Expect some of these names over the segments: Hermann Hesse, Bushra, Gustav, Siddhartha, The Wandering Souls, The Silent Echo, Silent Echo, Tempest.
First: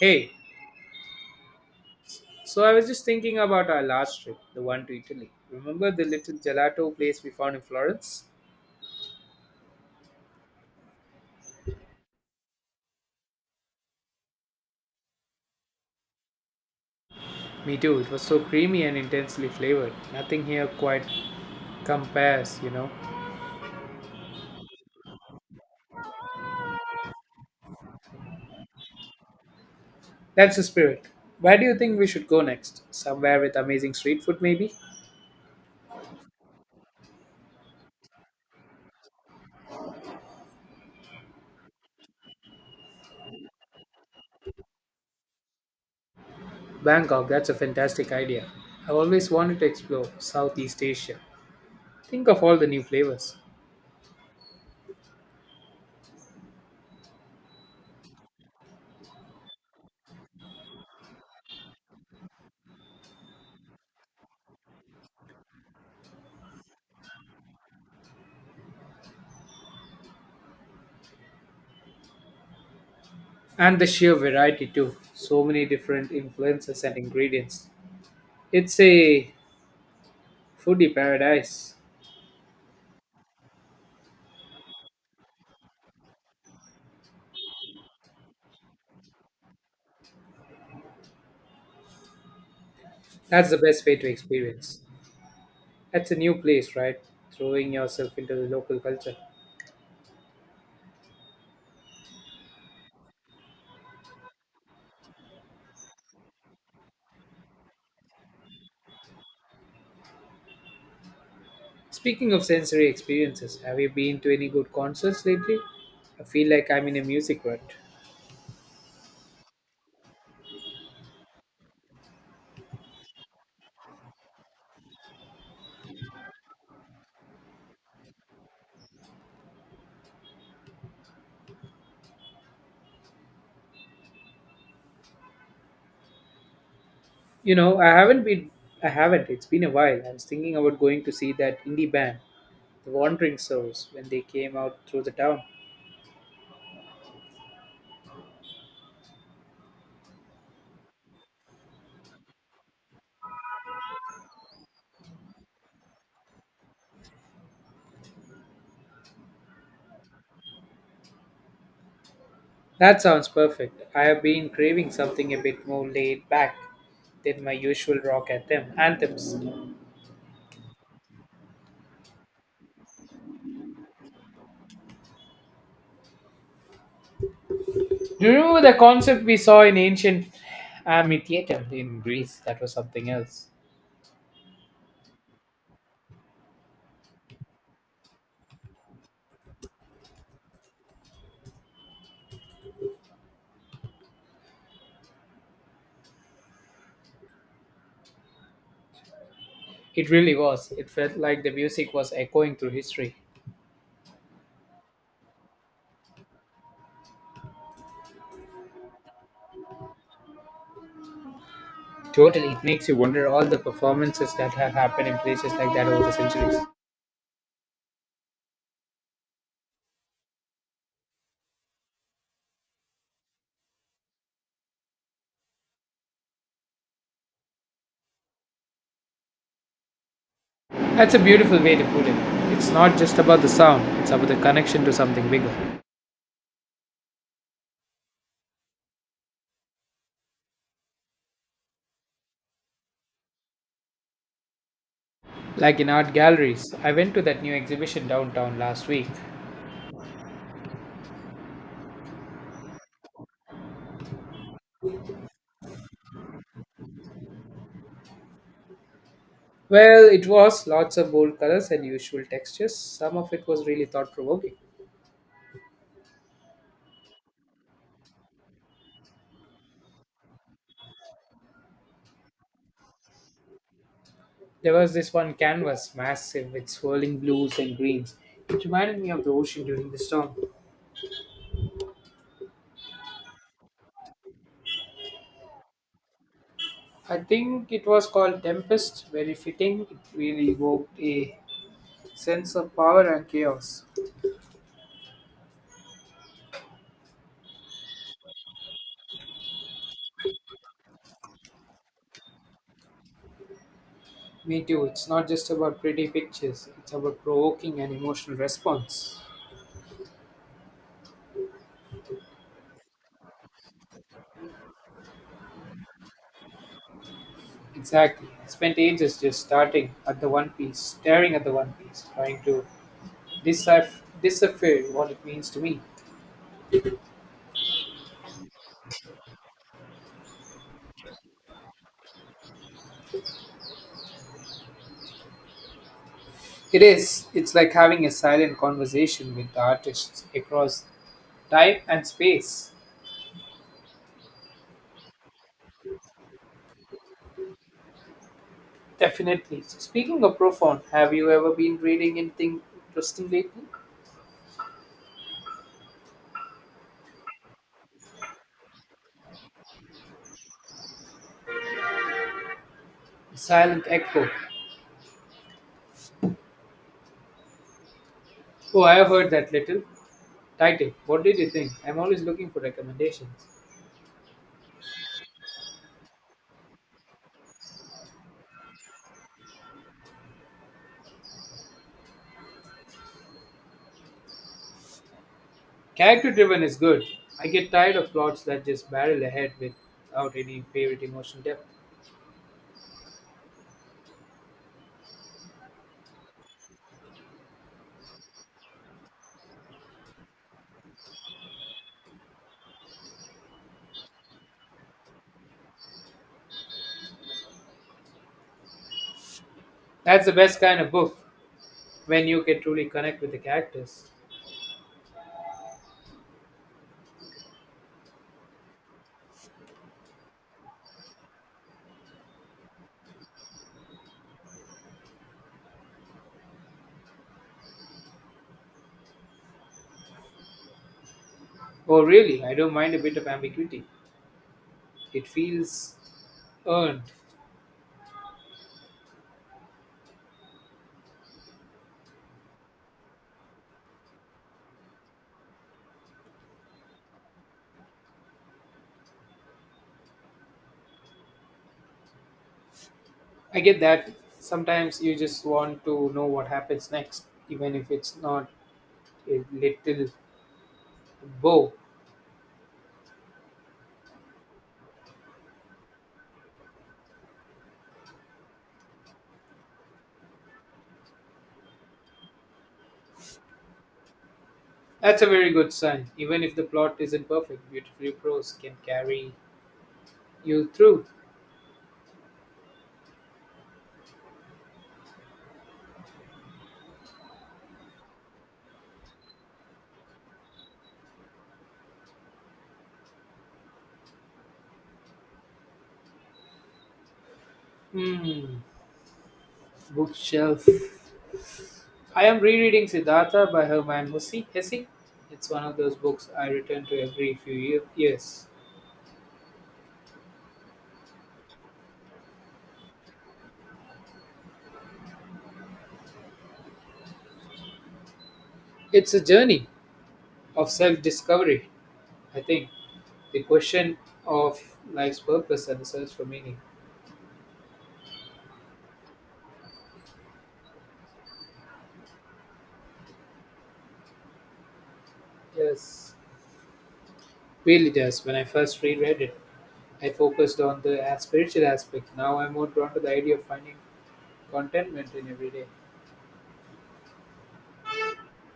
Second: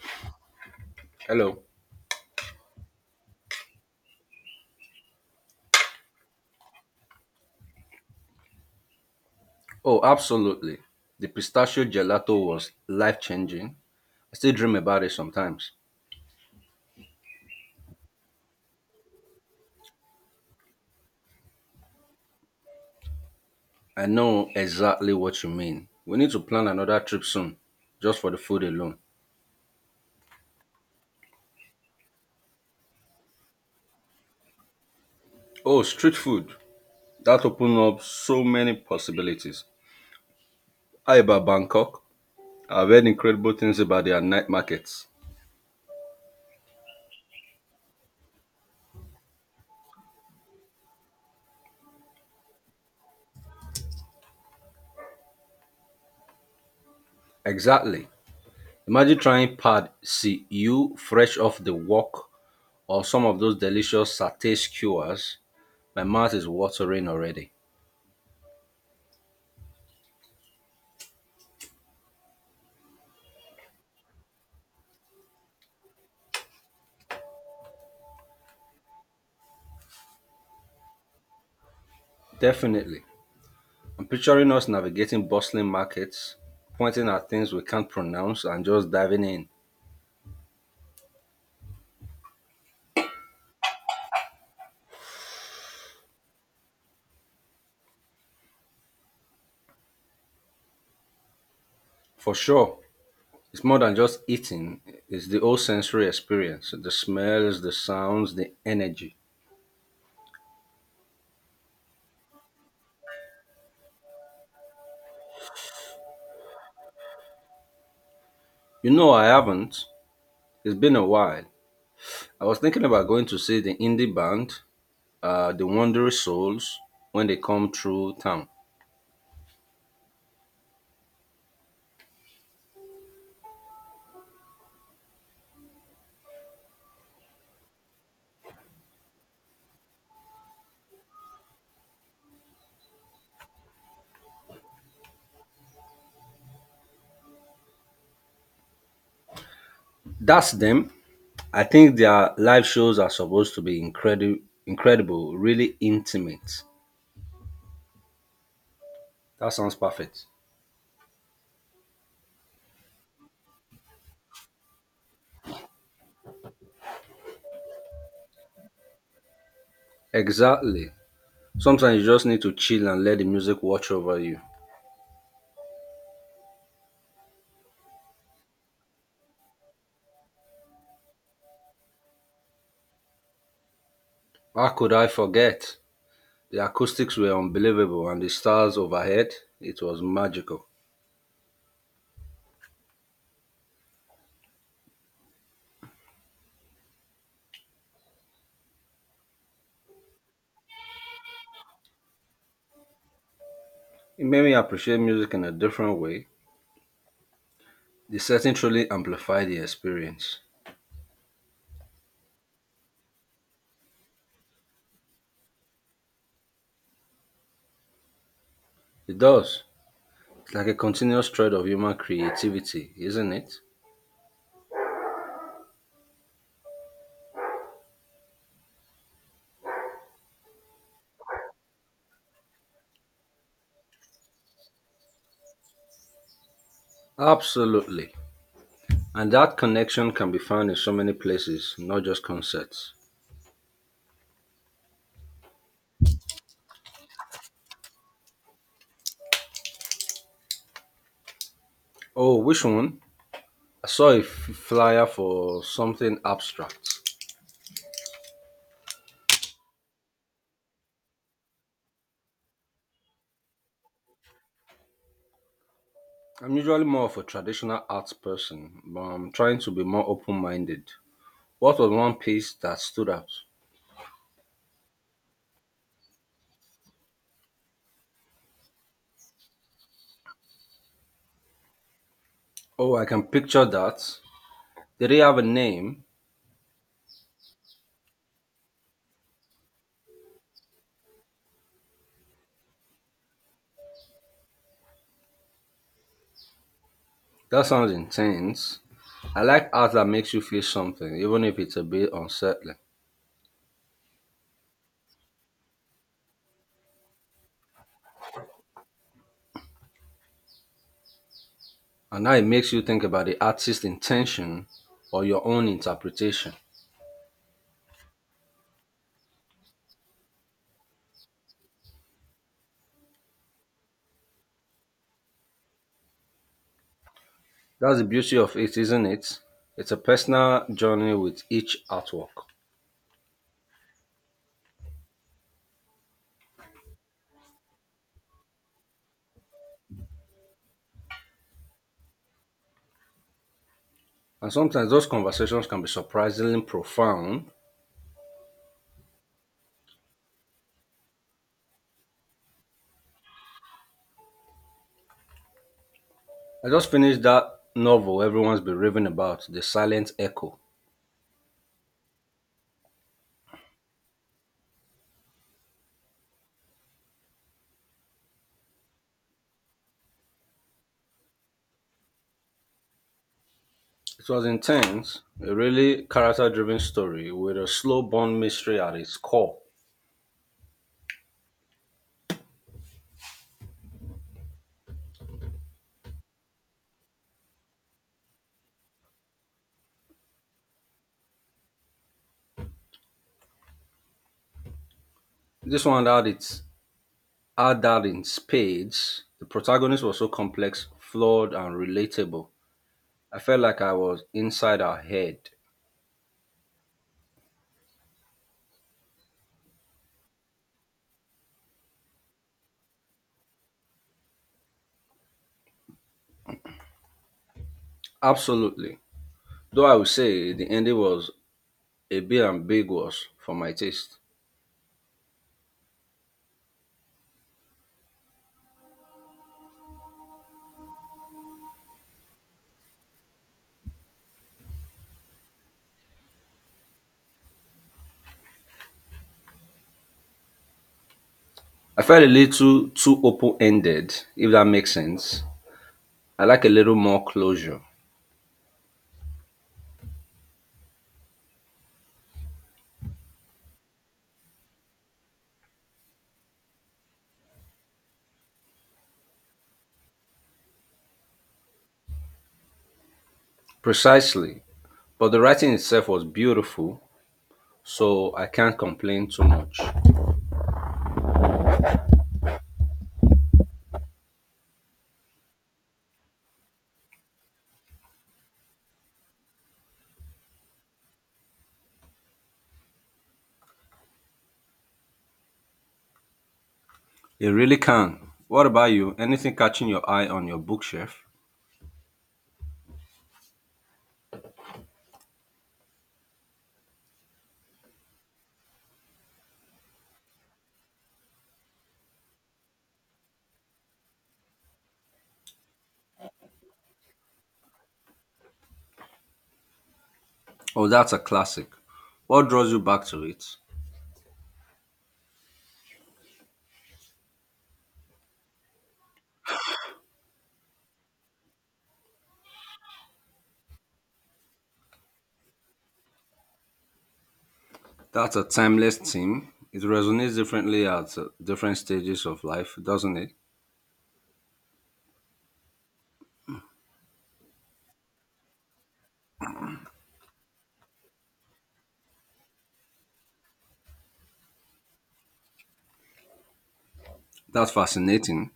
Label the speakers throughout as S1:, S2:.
S1: Hey,
S2: Hello.
S1: so I was just thinking about our last trip, the one to Italy. Remember the little gelato place we found in Florence?
S2: Oh, absolutely. The pistachio gelato was life changing. I still dream about it sometimes.
S1: Me too, it was so creamy and intensely flavored. Nothing here quite compares, you know.
S2: I know exactly what you mean. We need to plan another trip soon, just for the food alone.
S1: That's the spirit. Where do you think we should go next? Somewhere with amazing street food, maybe?
S2: Oh, street food. That opened up so many possibilities. How about Bangkok? I've heard incredible things about their night markets.
S1: Bangkok, that's a fantastic idea. I've always wanted to explore Southeast Asia. Think of all the new flavors.
S2: Exactly. Imagine trying pad see you fresh off the wok or some of those delicious satay skewers. My mouth is watering already.
S1: And the sheer variety, too. So many different influences and ingredients. It's a foodie paradise.
S2: Definitely. I'm picturing us navigating bustling markets, pointing at things we can't pronounce and just diving in.
S1: That's the best way to experience. That's a new place, right? Throwing yourself into the local culture.
S2: For sure, it's more than just eating, it's the whole sensory experience the smells, the sounds, the energy.
S1: Speaking of sensory experiences, have you been to any good concerts lately? I feel like I'm in a music rut.
S2: You know, I haven't. It's been a while. I was thinking about going to see the indie band, the Wandering Souls, when they come through town.
S1: You know, I haven't been. I haven't. It's been a while. I was thinking about going to see that indie band, The Wandering Souls, when they came out through the town.
S2: That's them. I think their live shows are supposed to be incredible, really intimate. That sounds perfect.
S1: That sounds perfect. I have been craving something a bit more laid back than my usual rock anthems.
S2: Exactly. Sometimes you just need to chill and let the music watch over you.
S1: Do you remember the concept we saw in ancient amphitheater in Greece? That was something else.
S2: How could I forget? The acoustics were unbelievable and the stars overhead, it was magical.
S1: It really was. It felt like the music was echoing through history.
S2: It made me appreciate music in a different way. The setting truly amplified the experience.
S1: Totally, it makes you wonder all the performances that have happened in places like that over the centuries.
S2: It does. It's like a continuous thread of human creativity, isn't it?
S1: That's a beautiful way to put it. It's not just about the sound, it's about the connection to something bigger.
S2: Absolutely. And that connection can be found in so many places, not just concerts.
S1: Like in art galleries, I went to that new exhibition downtown last week.
S2: Oh, which one? I saw a flyer for something abstract.
S1: Well, it was lots of bold colors and usual textures. Some of it was really thought provoking.
S2: I'm usually more of a traditional arts person, but I'm trying to be more open minded. What was one piece that stood out?
S1: There was this one canvas, massive with swirling blues and greens. It reminded me of the ocean during the storm.
S2: Oh, I can picture that. Did it have a name?
S1: I think it was called Tempest, very fitting. It really evoked a sense of power and chaos.
S2: That sounds intense. I like art that makes you feel something, even if it's a bit unsettling.
S1: Me too, it's not just about pretty pictures, it's about provoking an emotional response.
S2: And now it makes you think about the artist's intention or your own interpretation.
S1: Exactly. I spent ages just starting at the One Piece, staring at the One Piece, trying to decipher, decipher what it means to me.
S2: That's the beauty of it, isn't it? It's a personal journey with each artwork.
S1: It is. It's like having a silent conversation with the artists across time and space,
S2: And sometimes those conversations can be surprisingly profound.
S1: definitely. So speaking of profound, have you ever been reading anything interesting lately?
S2: I just finished that novel everyone's been raving about, The Silent Echo.
S1: Silent Echo. Oh, I have heard that little. Title. What did you think? I'm always looking for recommendations.
S2: It was intense, a really character driven story with a slow burn mystery at its core.
S1: Character driven is good. I get tired of plots that just barrel ahead without any favorite emotional depth.
S2: This one had that in spades. The protagonist was so complex, flawed, and relatable. I felt like I was inside her head.
S1: That's the best kind of book when you can truly connect with the characters.
S2: Absolutely. Though I would say the ending was a bit ambiguous for my taste.
S1: Oh, really? I don't mind a bit of ambiguity. It feels earned.
S2: I felt a little too open ended, if that makes sense. I like a little more closure.
S1: I get that. Sometimes you just want to know what happens next, even if it's not a little bow.
S2: Precisely. But the writing itself was beautiful, so I can't complain too much.
S1: That's a very good sign. Even if the plot isn't perfect, beautifully prose can carry you through.
S2: It really can. What about you? Anything catching your eye on your bookshelf?
S1: Hmm, bookshelf. I am rereading Siddhartha by Herman Hesse. It's one of those books I return to every few years.
S2: Oh, that's a classic. What draws you back to it?
S1: It's a journey of self discovery, I think. The question of life's purpose and the search for meaning.
S2: That's a timeless theme. It resonates differently at different stages of life, doesn't it?
S1: Yes, really does. When I first reread it, I focused on the spiritual aspect. Now I'm more drawn to the idea of finding contentment in every day.
S2: That's fascinating.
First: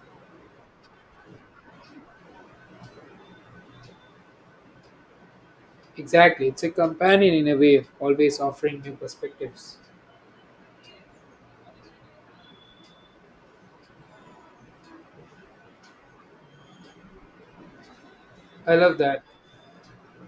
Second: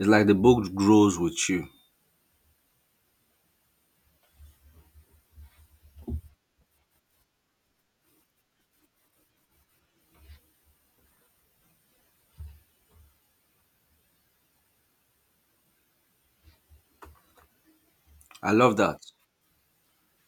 S2: It's like the book grows with you.
S1: Exactly, it's a companion in a way, always offering new perspectives.
S2: I
S1: I
S2: love
S1: love
S2: that.
S1: that.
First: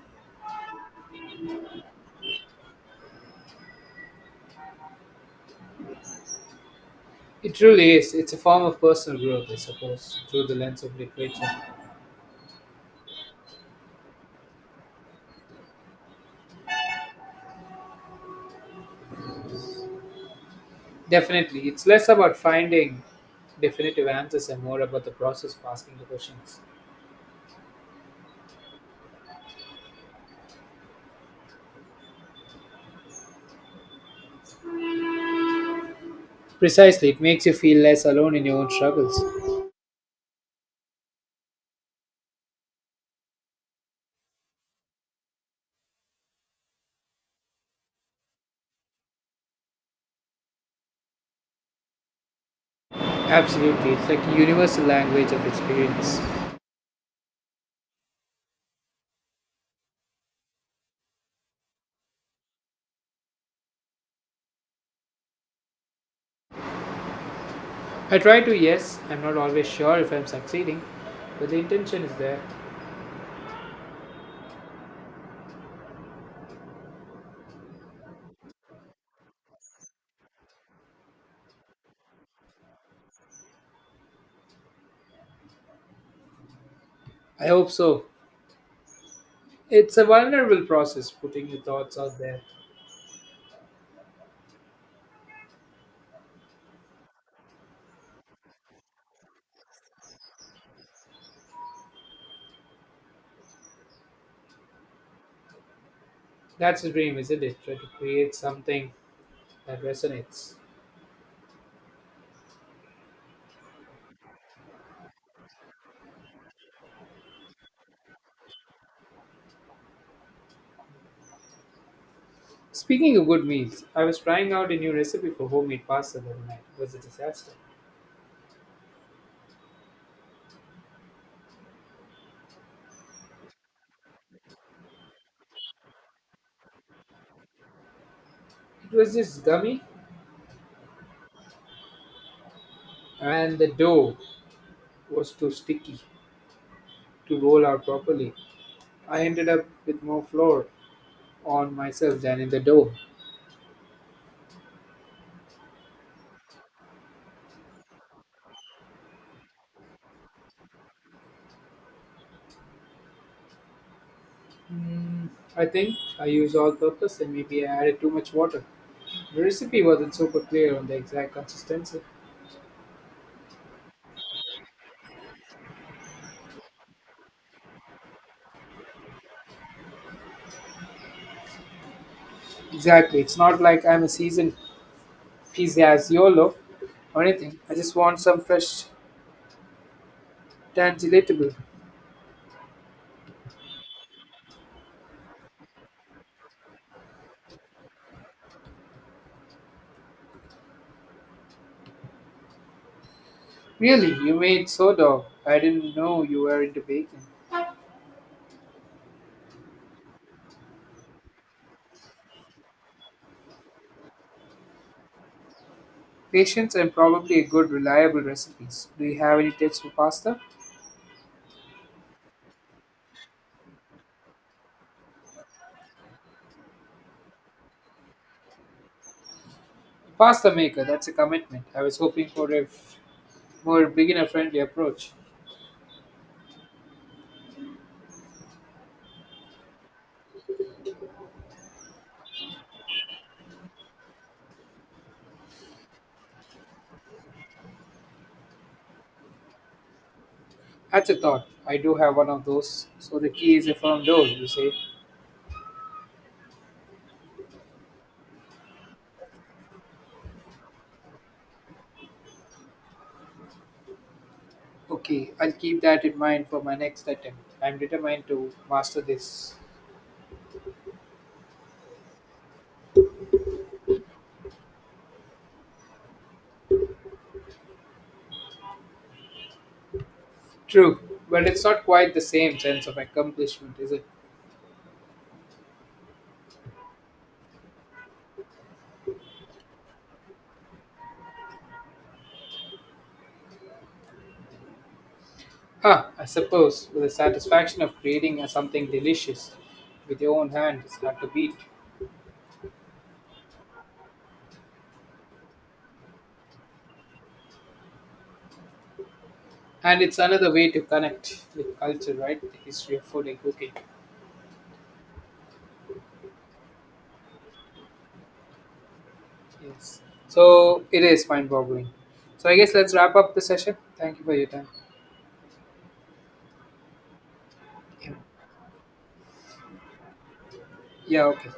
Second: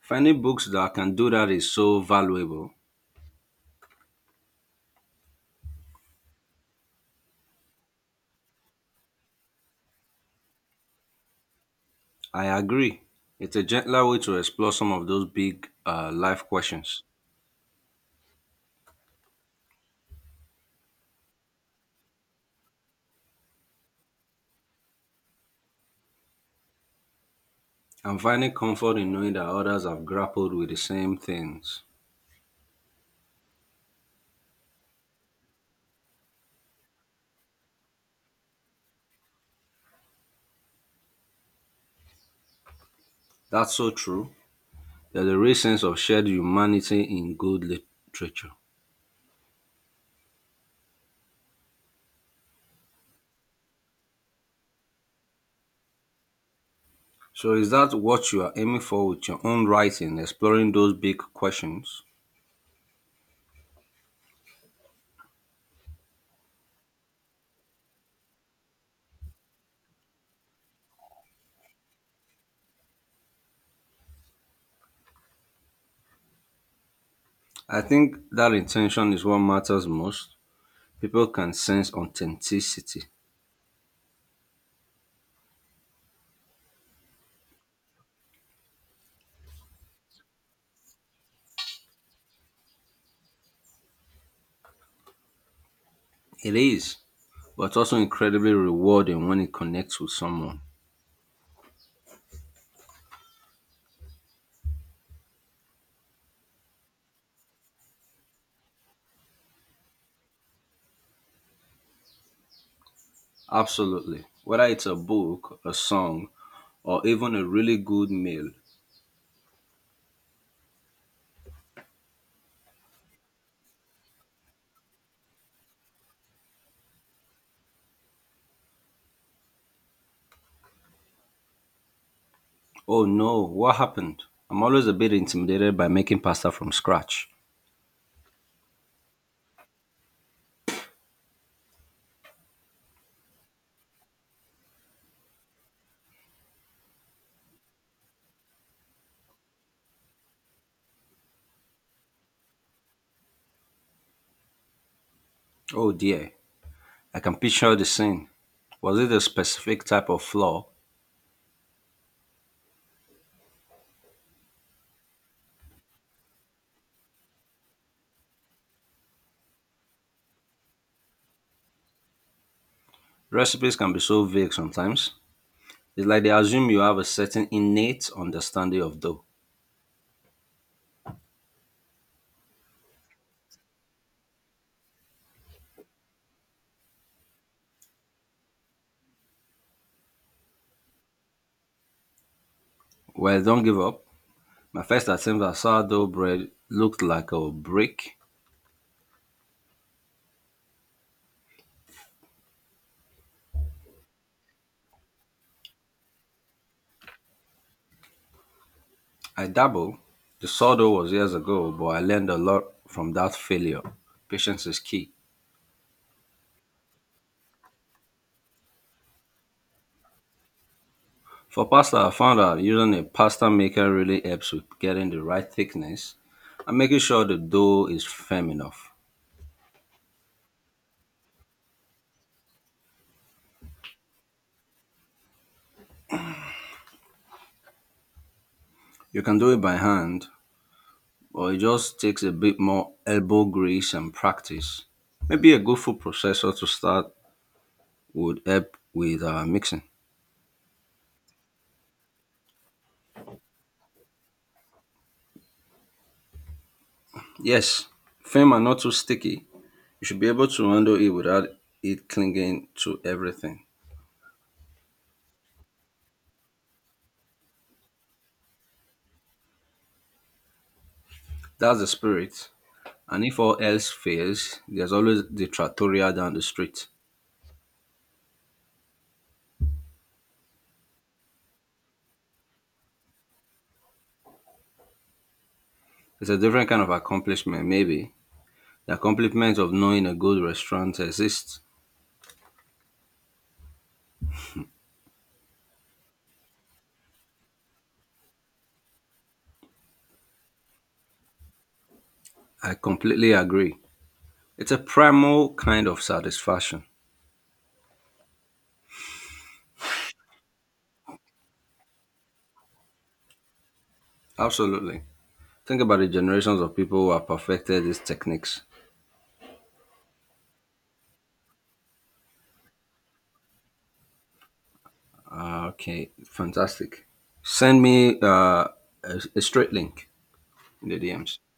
S2: Finding books that can do that is so valuable.
S1: It truly is. It's a form of personal growth, I suppose, through the lens of literature.
S2: I agree. It's a gentler way to explore some of those big life questions.
S1: Definitely, it's less about finding definitive answers and more about the process of asking the questions.
S2: I'm finding comfort in knowing that others have grappled with the same things.
S1: Precisely, it makes you feel less alone in your own struggles.
S2: That's so true. There's a real sense of shared humanity in good literature.
S1: Absolutely, it's like a universal language of experience.
S2: So, is that what you are aiming for with your own writing, exploring those big questions?
S1: I try to, yes, I'm not always sure if I'm succeeding, but the intention is there.
S2: I think that intention is what matters most. People can sense authenticity.
S1: I hope so. It's a vulnerable process putting your thoughts out there.
S2: It is, but also incredibly rewarding when it connects with someone.
S1: That's the dream, isn't it? Try to create something that resonates.
S2: Absolutely. Whether it's a book, a song, or even a really good meal.
S1: Speaking of good meals, I was trying out a new recipe for homemade pasta the other night. It was a disaster.
S2: Oh no, what happened? I'm always a bit intimidated by making pasta from scratch.
S1: It was just gummy, and the dough was too sticky to roll out properly. I ended up with more flour on myself than in the dough.
S2: Oh dear, I can picture the scene. Was it a specific type of flour?
S1: I think I used all purpose and maybe I added too much water. The recipe wasn't super clear on the exact consistency.
S2: Recipes can be so vague sometimes. It's like they assume you have a certain innate understanding of dough.
S1: Exactly. It's not like I'm a seasoned pizzaziolo or anything. I just want some fresh tangilatable.
S2: Well, don't give up. My first attempt at sourdough bread looked like a brick.
S1: Really, you made sourdough. I didn't know you were into baking.
S2: I dabble. The sourdough was years ago, but I learned a lot from that failure. Patience is key.
S1: Patience and probably a good reliable recipes. Do you have any tips for pasta?
S2: For pasta, I found out using a pasta maker really helps with getting the right thickness and making sure the dough is firm enough.
S1: Pasta maker, that's a commitment. I was hoping for more beginner friendly approach.
S2: You can do it by hand, or it just takes a bit more elbow grease and practice. Maybe a good food processor to start would help with mixing.
S1: That's a thought. I do have one of those. So the key is a firm door, you say.
S2: Yes, firm and not too sticky. You should be able to handle it without it clinging to everything.
S1: Okay, I'll keep that in mind for my next attempt. I'm determined to master this.
S2: That's the spirit. And if all else fails, there's always the trattoria down the street.
S1: True, but it's not quite the same sense of accomplishment, is it?
S2: It's a different kind of accomplishment, maybe. The accomplishment of knowing a good restaurant exists.
S1: Huh, I suppose, with the satisfaction of creating something delicious with your own hand is hard to beat.
S2: I completely agree. It's a primal kind of satisfaction.
S1: And it's another way to connect with culture, right? The history of food and cooking.
S2: Absolutely. Think about the generations of people who have perfected these techniques.
S1: Yes. So it is mind boggling. So I guess let's wrap up the session. Thank you for your time.
S2: Ah, okay, fantastic. Send
S1: Yeah.
S2: me a straight link in the
S1: Yeah,
S2: DMs.
S1: okay.